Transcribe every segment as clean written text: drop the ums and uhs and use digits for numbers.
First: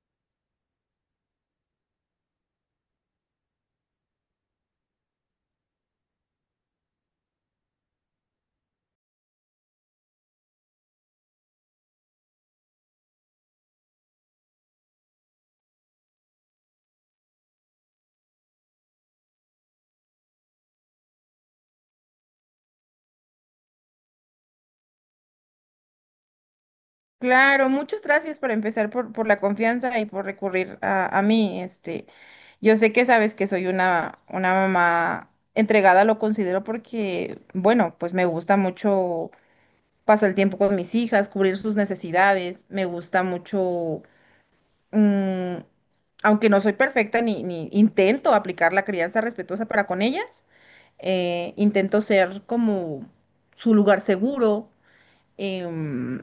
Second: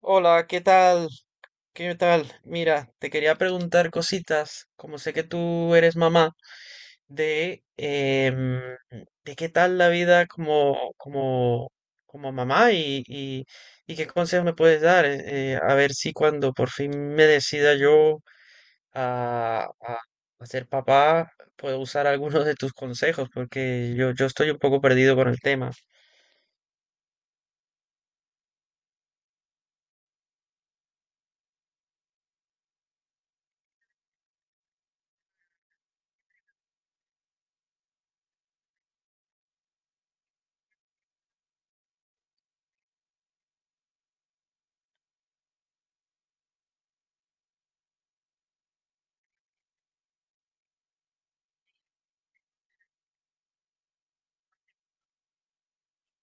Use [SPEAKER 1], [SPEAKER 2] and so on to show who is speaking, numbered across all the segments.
[SPEAKER 1] Hola, ¿qué tal? ¿Qué tal? Mira, te quería preguntar cositas, como sé que tú eres mamá, de, em, de qué tal la vida como mamá y qué consejos me puedes dar, a ver si cuando por fin me decida yo a, a, a ser papá, puedo usar algunos de tus consejos, porque yo estoy un poco perdido con el tema.
[SPEAKER 2] Claro, muchas gracias por empezar por la confianza y por recurrir a mí. Yo sé que sabes que soy una mamá entregada, lo considero porque, bueno, pues me gusta mucho pasar el tiempo con mis hijas, cubrir sus necesidades, me gusta mucho, mm, aunque no soy perfecta ni intento aplicar la crianza respetuosa para con ellas, intento ser como su lugar seguro. em,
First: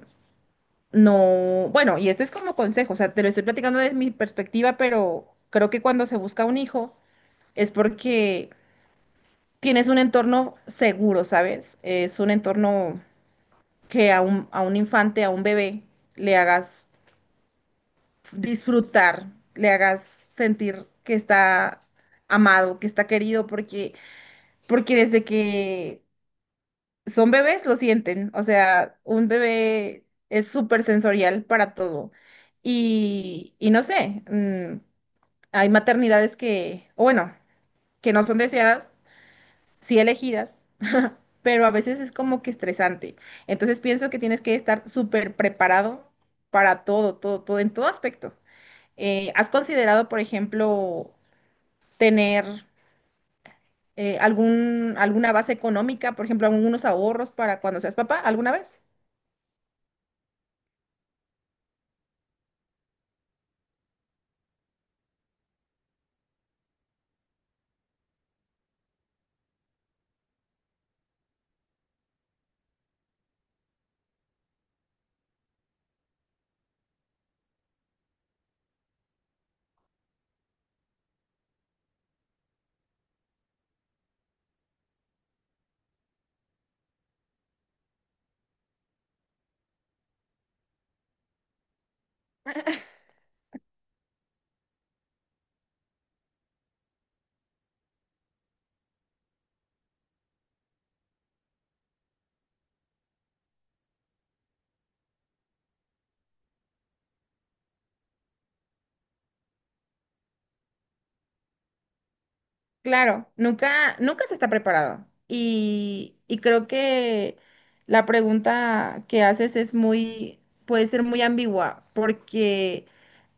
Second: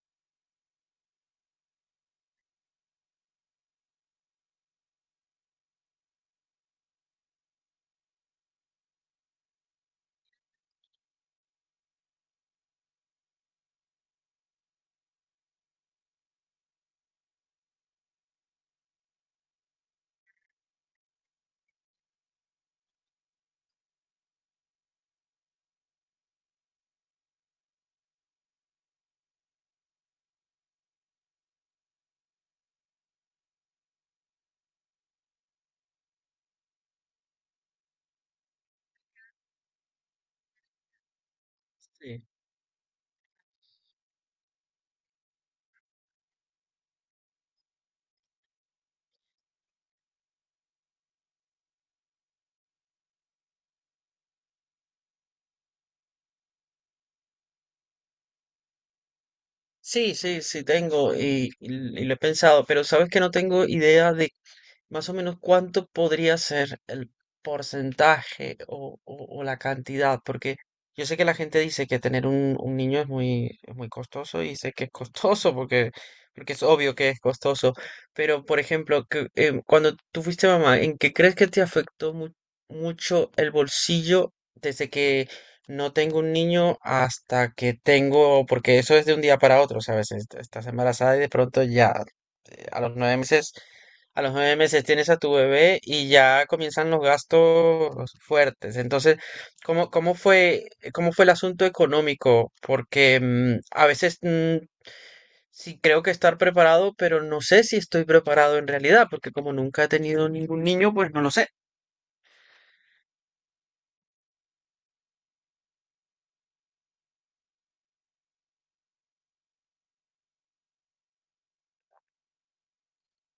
[SPEAKER 2] no, bueno, y esto es como consejo, o sea, te lo estoy platicando desde mi perspectiva, pero creo que cuando se busca un hijo es porque tienes un entorno seguro, ¿sabes? Es un entorno que a un infante, a un bebé, le hagas disfrutar, le hagas sentir que está amado, que está querido, porque desde que son bebés, lo sienten. O sea, un bebé es súper sensorial para todo. Y no sé, hay maternidades que, o bueno, que no son deseadas, sí elegidas, pero a veces es
[SPEAKER 1] Sí,
[SPEAKER 2] como que estresante. Entonces pienso que tienes que estar súper preparado para todo, todo, todo, en todo aspecto. ¿Has considerado, por ejemplo, tener alguna base económica, por ejemplo, algunos ahorros para cuando seas papá alguna vez?
[SPEAKER 1] sí, sí, sí tengo y, y lo he pensado, pero sabes que no tengo idea de más o menos, ¿cuánto podría ser el porcentaje o, o la cantidad? Porque yo sé que la gente dice que tener un niño es muy costoso y sé que es costoso porque, porque es obvio que es costoso. Pero, por ejemplo, que, cuando tú fuiste mamá, ¿en qué crees que te afectó mucho el bolsillo desde que no tengo un niño hasta que tengo, porque eso es de un día para otro, ¿sabes? Estás embarazada y de pronto ya a los nueve meses, a los nueve meses tienes a tu bebé y ya comienzan los gastos fuertes. Entonces, ¿cómo, cómo fue, ¿cómo fue el asunto económico? Porque a veces sí creo que estar preparado, pero no sé si estoy preparado en realidad, porque como nunca he tenido ningún niño, pues no lo sé.
[SPEAKER 2] Claro, nunca, nunca se está preparado. Y creo que la pregunta que haces es muy, puede ser muy ambigua, porque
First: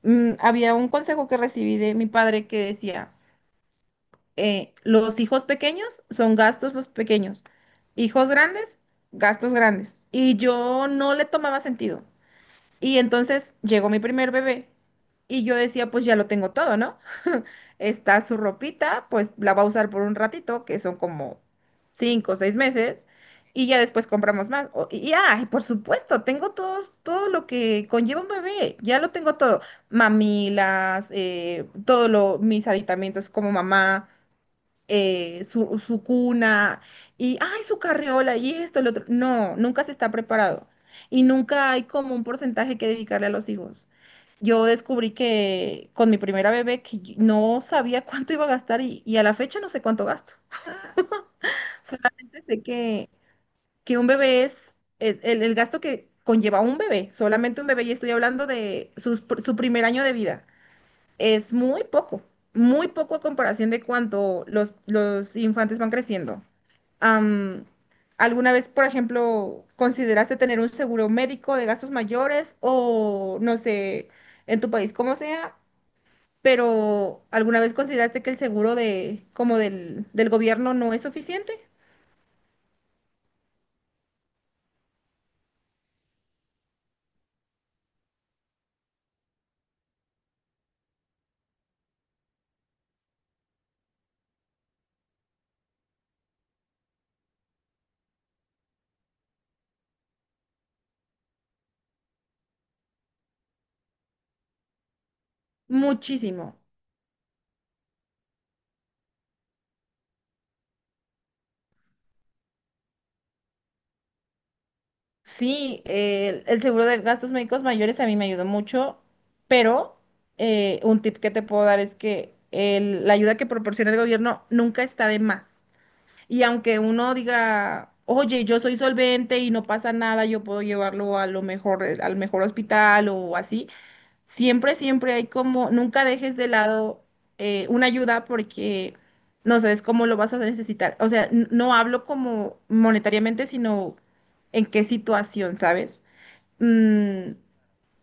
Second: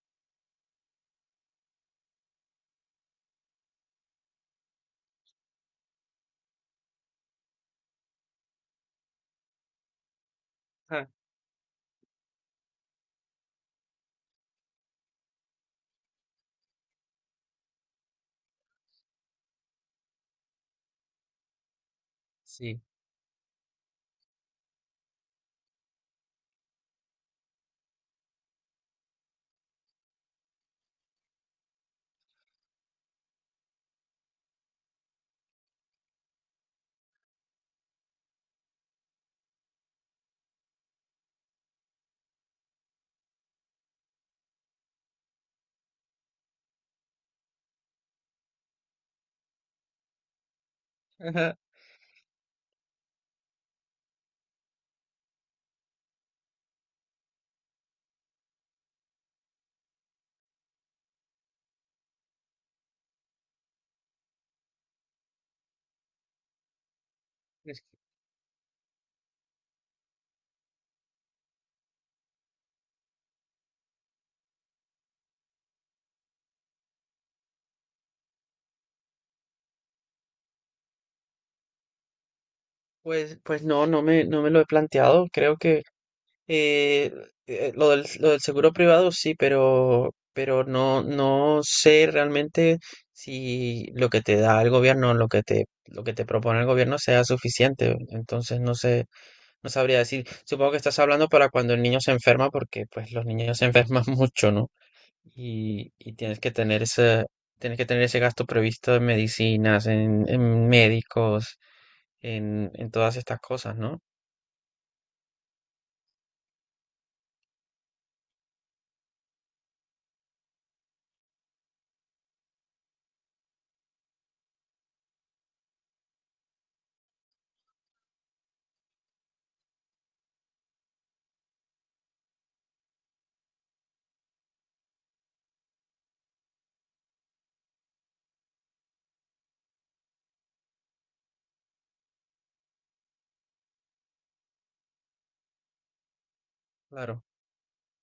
[SPEAKER 2] había un consejo que recibí de mi padre que decía, los hijos pequeños son gastos los pequeños, hijos grandes, gastos grandes. Y yo
[SPEAKER 1] Ah,
[SPEAKER 2] no le tomaba sentido. Y entonces llegó mi primer bebé y yo decía, pues ya lo tengo todo, ¿no? Está su ropita, pues la va a usar por un ratito, que son como cinco o seis
[SPEAKER 1] sí.
[SPEAKER 2] meses, y ya después compramos más. Por supuesto, todo lo que conlleva un bebé, ya lo tengo todo. Mamilas, todo lo, mis aditamentos como mamá, su cuna y, ay, su carriola y esto, el otro. No, nunca se está preparado y nunca hay como un porcentaje que dedicarle a los hijos. Yo descubrí que con mi primera bebé que yo no sabía cuánto iba a gastar y a la fecha no sé cuánto gasto.
[SPEAKER 1] Ajá.
[SPEAKER 2] Solamente sé que un bebé es el gasto que conlleva un bebé, solamente un bebé y estoy hablando de su primer año de vida. Es muy poco a comparación de cuánto los infantes van creciendo. Am,
[SPEAKER 1] Es que,
[SPEAKER 2] ¿Alguna vez, por ejemplo, consideraste tener un seguro médico de gastos mayores o no sé, en tu país como sea, pero alguna vez consideraste que el seguro de como del gobierno no es suficiente?
[SPEAKER 1] pues, no me lo he planteado. Creo que Eh, lo del seguro privado sí, pero no, no sé realmente si lo que te da el gobierno, lo que te propone el gobierno sea suficiente. Entonces no sé, no sabría decir. Supongo que estás hablando para cuando el niño se enferma, porque pues los niños se enferman mucho, ¿no? Y tienes que
[SPEAKER 2] Muchísimo.
[SPEAKER 1] tener ese, tienes que tener ese gasto previsto en medicinas, en médicos, en todas estas cosas, ¿no?
[SPEAKER 2] Sí, el seguro de gastos médicos mayores a mí me ayudó mucho, pero un tip que te puedo dar es que la ayuda que proporciona el gobierno nunca está de más. Y aunque uno diga, oye, yo soy solvente y no pasa nada, yo puedo llevarlo a lo mejor, al mejor hospital o así, siempre, siempre hay como, nunca dejes de lado una ayuda porque no sabes cómo lo vas a necesitar. O sea, no hablo como monetariamente, sino en qué situación, ¿sabes?
[SPEAKER 1] Claro.
[SPEAKER 2] Mm,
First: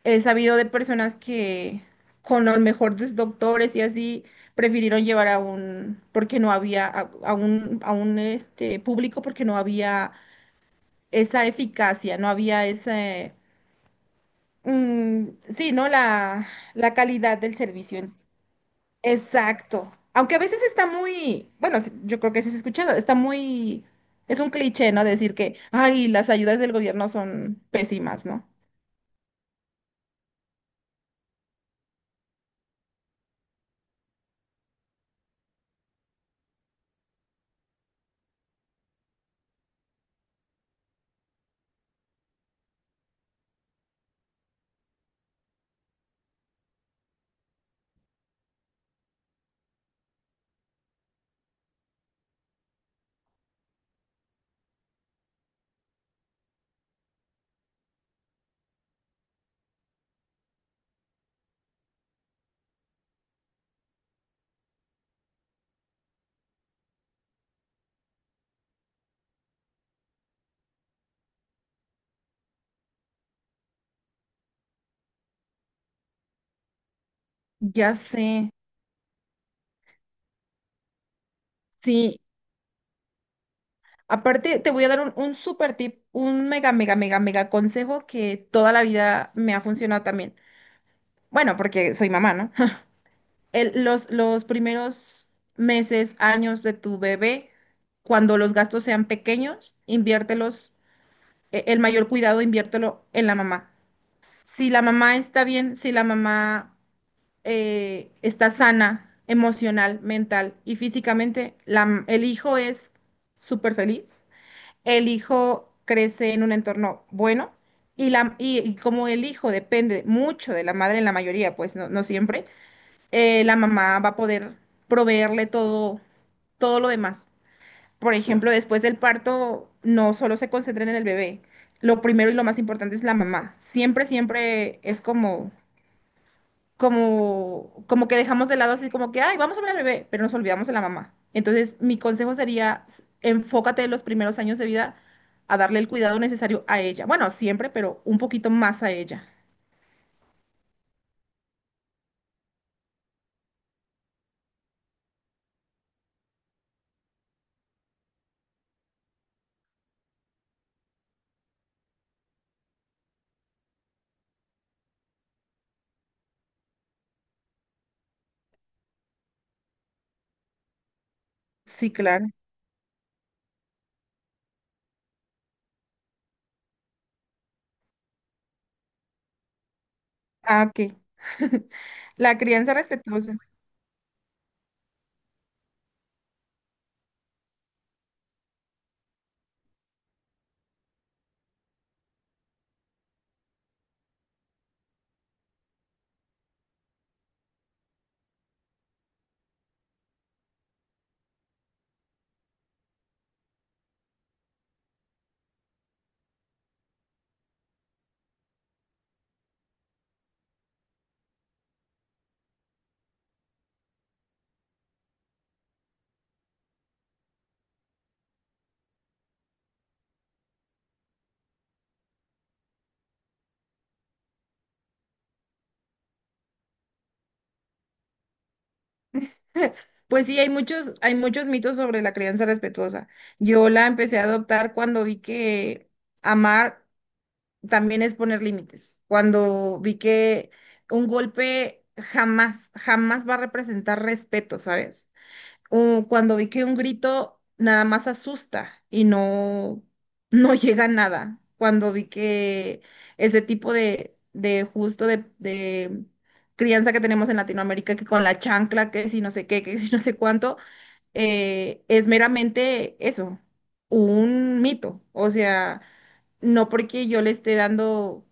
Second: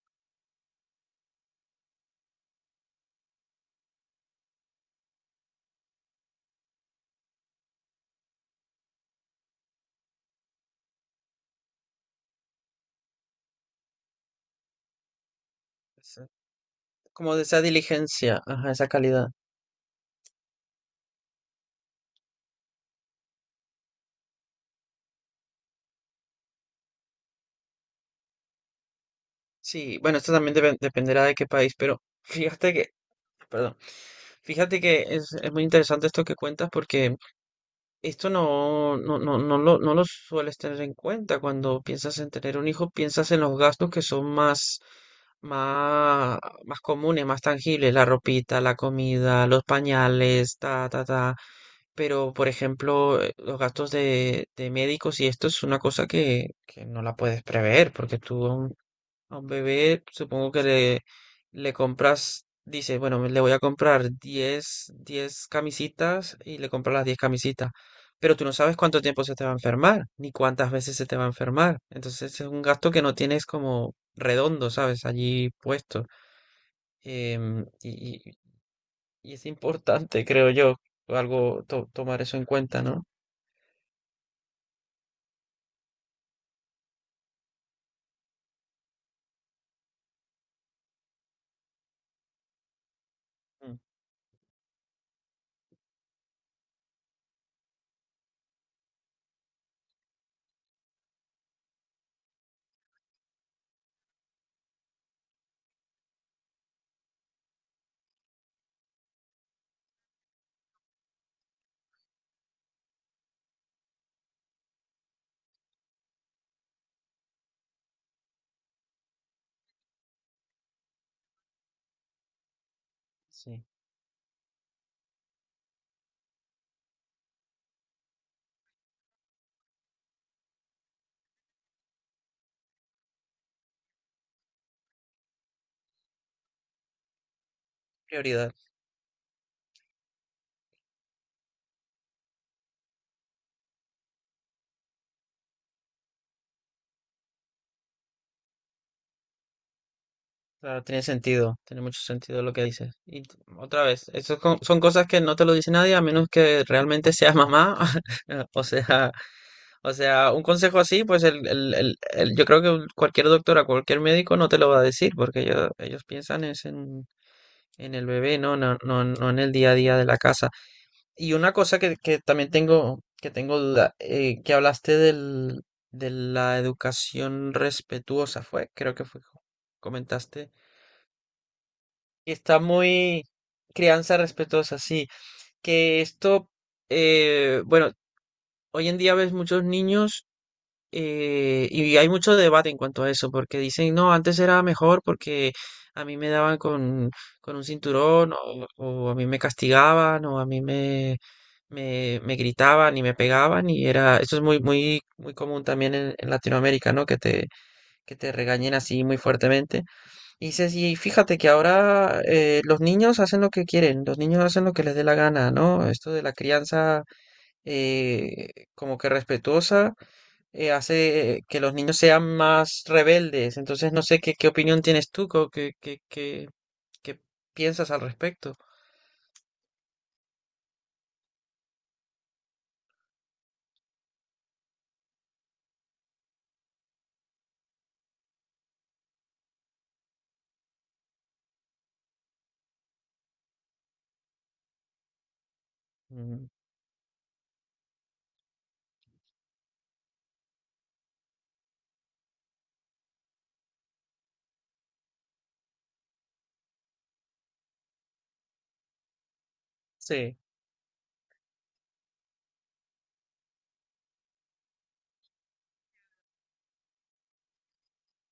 [SPEAKER 2] he sabido de personas que con los mejores doctores y así prefirieron llevar a un, porque no había, a un este, público, porque no había esa eficacia, no había ese, mm, sí, ¿no? La
[SPEAKER 1] Como
[SPEAKER 2] calidad
[SPEAKER 1] de
[SPEAKER 2] del
[SPEAKER 1] esa
[SPEAKER 2] servicio.
[SPEAKER 1] diligencia, ajá, esa calidad.
[SPEAKER 2] Exacto. Aunque a veces está muy, bueno, sí, yo creo que sí has escuchado, está muy, es un cliché, ¿no? Decir que, ay, las ayudas del gobierno son pésimas, ¿no?
[SPEAKER 1] Sí, bueno, esto también dependerá de qué país, pero fíjate que, perdón, fíjate que es muy interesante esto que cuentas porque esto no, no, no, no lo, no lo sueles tener en cuenta cuando piensas en tener un hijo, piensas en los gastos que son más, más, más comunes, más tangibles, la ropita, la comida, los pañales, ta, ta, ta. Pero, por ejemplo, los gastos de médicos y esto es una cosa que no la puedes prever, porque tú aún a un bebé, supongo que le compras, dice, bueno, le voy a comprar diez camisitas y le compras las 10 camisitas. Pero tú no sabes cuánto tiempo se te va a enfermar, ni cuántas veces se te va a enfermar. Entonces es un gasto que no tienes como redondo, ¿sabes? Allí puesto. Em,
[SPEAKER 2] Ya
[SPEAKER 1] y, y-
[SPEAKER 2] sé,
[SPEAKER 1] y es importante, creo yo, algo
[SPEAKER 2] sí.
[SPEAKER 1] tomar eso en cuenta, ¿no?
[SPEAKER 2] Aparte, te voy a dar un super tip, un mega, mega, mega, mega consejo que toda la vida me ha funcionado también. Bueno, porque soy mamá, ¿no?
[SPEAKER 1] Mm.
[SPEAKER 2] Los primeros meses, años de tu bebé, cuando los gastos sean pequeños, inviértelos, el mayor cuidado, inviértelo en la mamá. Si la mamá está bien, si la mamá está sana emocional, mental y físicamente, el hijo es súper feliz, el hijo crece en un entorno bueno y como el hijo depende mucho de la madre en la mayoría, pues no, no siempre, la
[SPEAKER 1] Sí.
[SPEAKER 2] mamá va a poder proveerle todo, todo lo demás. Por ejemplo, después del parto, no solo se concentren en el bebé, lo primero y lo más importante es la mamá. Siempre, siempre es como como que dejamos de
[SPEAKER 1] Prioridades.
[SPEAKER 2] lado así como que, ay, vamos a ver al bebé, pero nos olvidamos de la mamá. Entonces, mi consejo sería, enfócate en los primeros años de vida a darle el cuidado necesario a ella. Bueno, siempre, pero un poquito más a ella.
[SPEAKER 1] Claro, tiene sentido, tiene mucho sentido lo que dices. Y otra vez, eso es son cosas que no te lo dice nadie a menos que realmente seas mamá. O sea, o sea, un consejo así, pues yo creo que cualquier doctora, cualquier médico no te lo va a decir, porque ellos piensan es en el bebé, ¿no? No, no, no en el día a día de la casa. Y una cosa
[SPEAKER 2] Sí,
[SPEAKER 1] que
[SPEAKER 2] claro.
[SPEAKER 1] también tengo, que tengo duda, que hablaste del, de la educación respetuosa, fue, creo que fue, comentaste
[SPEAKER 2] Ah, ok.
[SPEAKER 1] que
[SPEAKER 2] La
[SPEAKER 1] está
[SPEAKER 2] crianza
[SPEAKER 1] muy
[SPEAKER 2] respetuosa.
[SPEAKER 1] crianza respetuosa, sí. Que esto, bueno, hoy en día ves muchos niños y hay mucho debate en cuanto a eso, porque dicen, no, antes era mejor porque a mí me daban con un cinturón o a mí me castigaban o a mí me, me, me gritaban y me pegaban y era, eso es muy, muy, muy común también en Latinoamérica, ¿no? Que te regañen así muy fuertemente. Y Ceci, y fíjate que ahora los niños hacen lo que quieren, los niños hacen lo que les dé la gana, ¿no? Esto de la crianza como que respetuosa hace que los niños sean más rebeldes. Entonces, no sé qué, qué opinión tienes tú, qué, qué, qué, qué piensas al respecto.
[SPEAKER 2] Pues sí, hay muchos mitos sobre la crianza respetuosa. Yo la empecé a adoptar cuando vi que amar también es poner límites. Cuando vi que un golpe jamás, jamás va a representar respeto, ¿sabes? O cuando
[SPEAKER 1] Mm,
[SPEAKER 2] vi que un grito nada más asusta y no, no llega a nada. Cuando vi que ese tipo de crianza que tenemos en Latinoamérica, que con la chancla, que si no sé qué, que si no sé
[SPEAKER 1] Sí,
[SPEAKER 2] cuánto, es meramente eso, un mito. O sea, no porque yo le esté dando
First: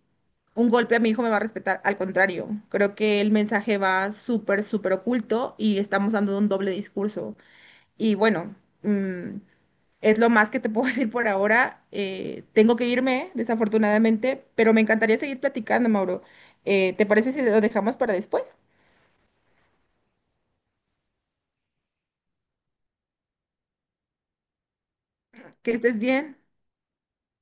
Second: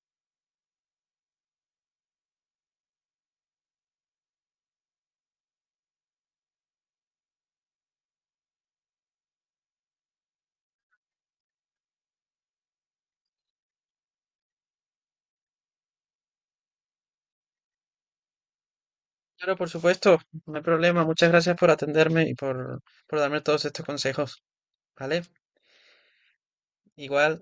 [SPEAKER 2] un golpe a mi hijo me va a respetar. Al contrario, creo que el mensaje va súper, súper oculto y estamos dando un doble discurso. Y bueno, mm, es lo más que te puedo decir por ahora. Tengo que irme, desafortunadamente, pero me encantaría seguir platicando, Mauro. ¿Te parece si lo dejamos para después?
[SPEAKER 1] claro, por supuesto, no hay problema. Muchas gracias por atenderme y por darme todos estos consejos, ¿vale?
[SPEAKER 2] Que estés bien.
[SPEAKER 1] Igual.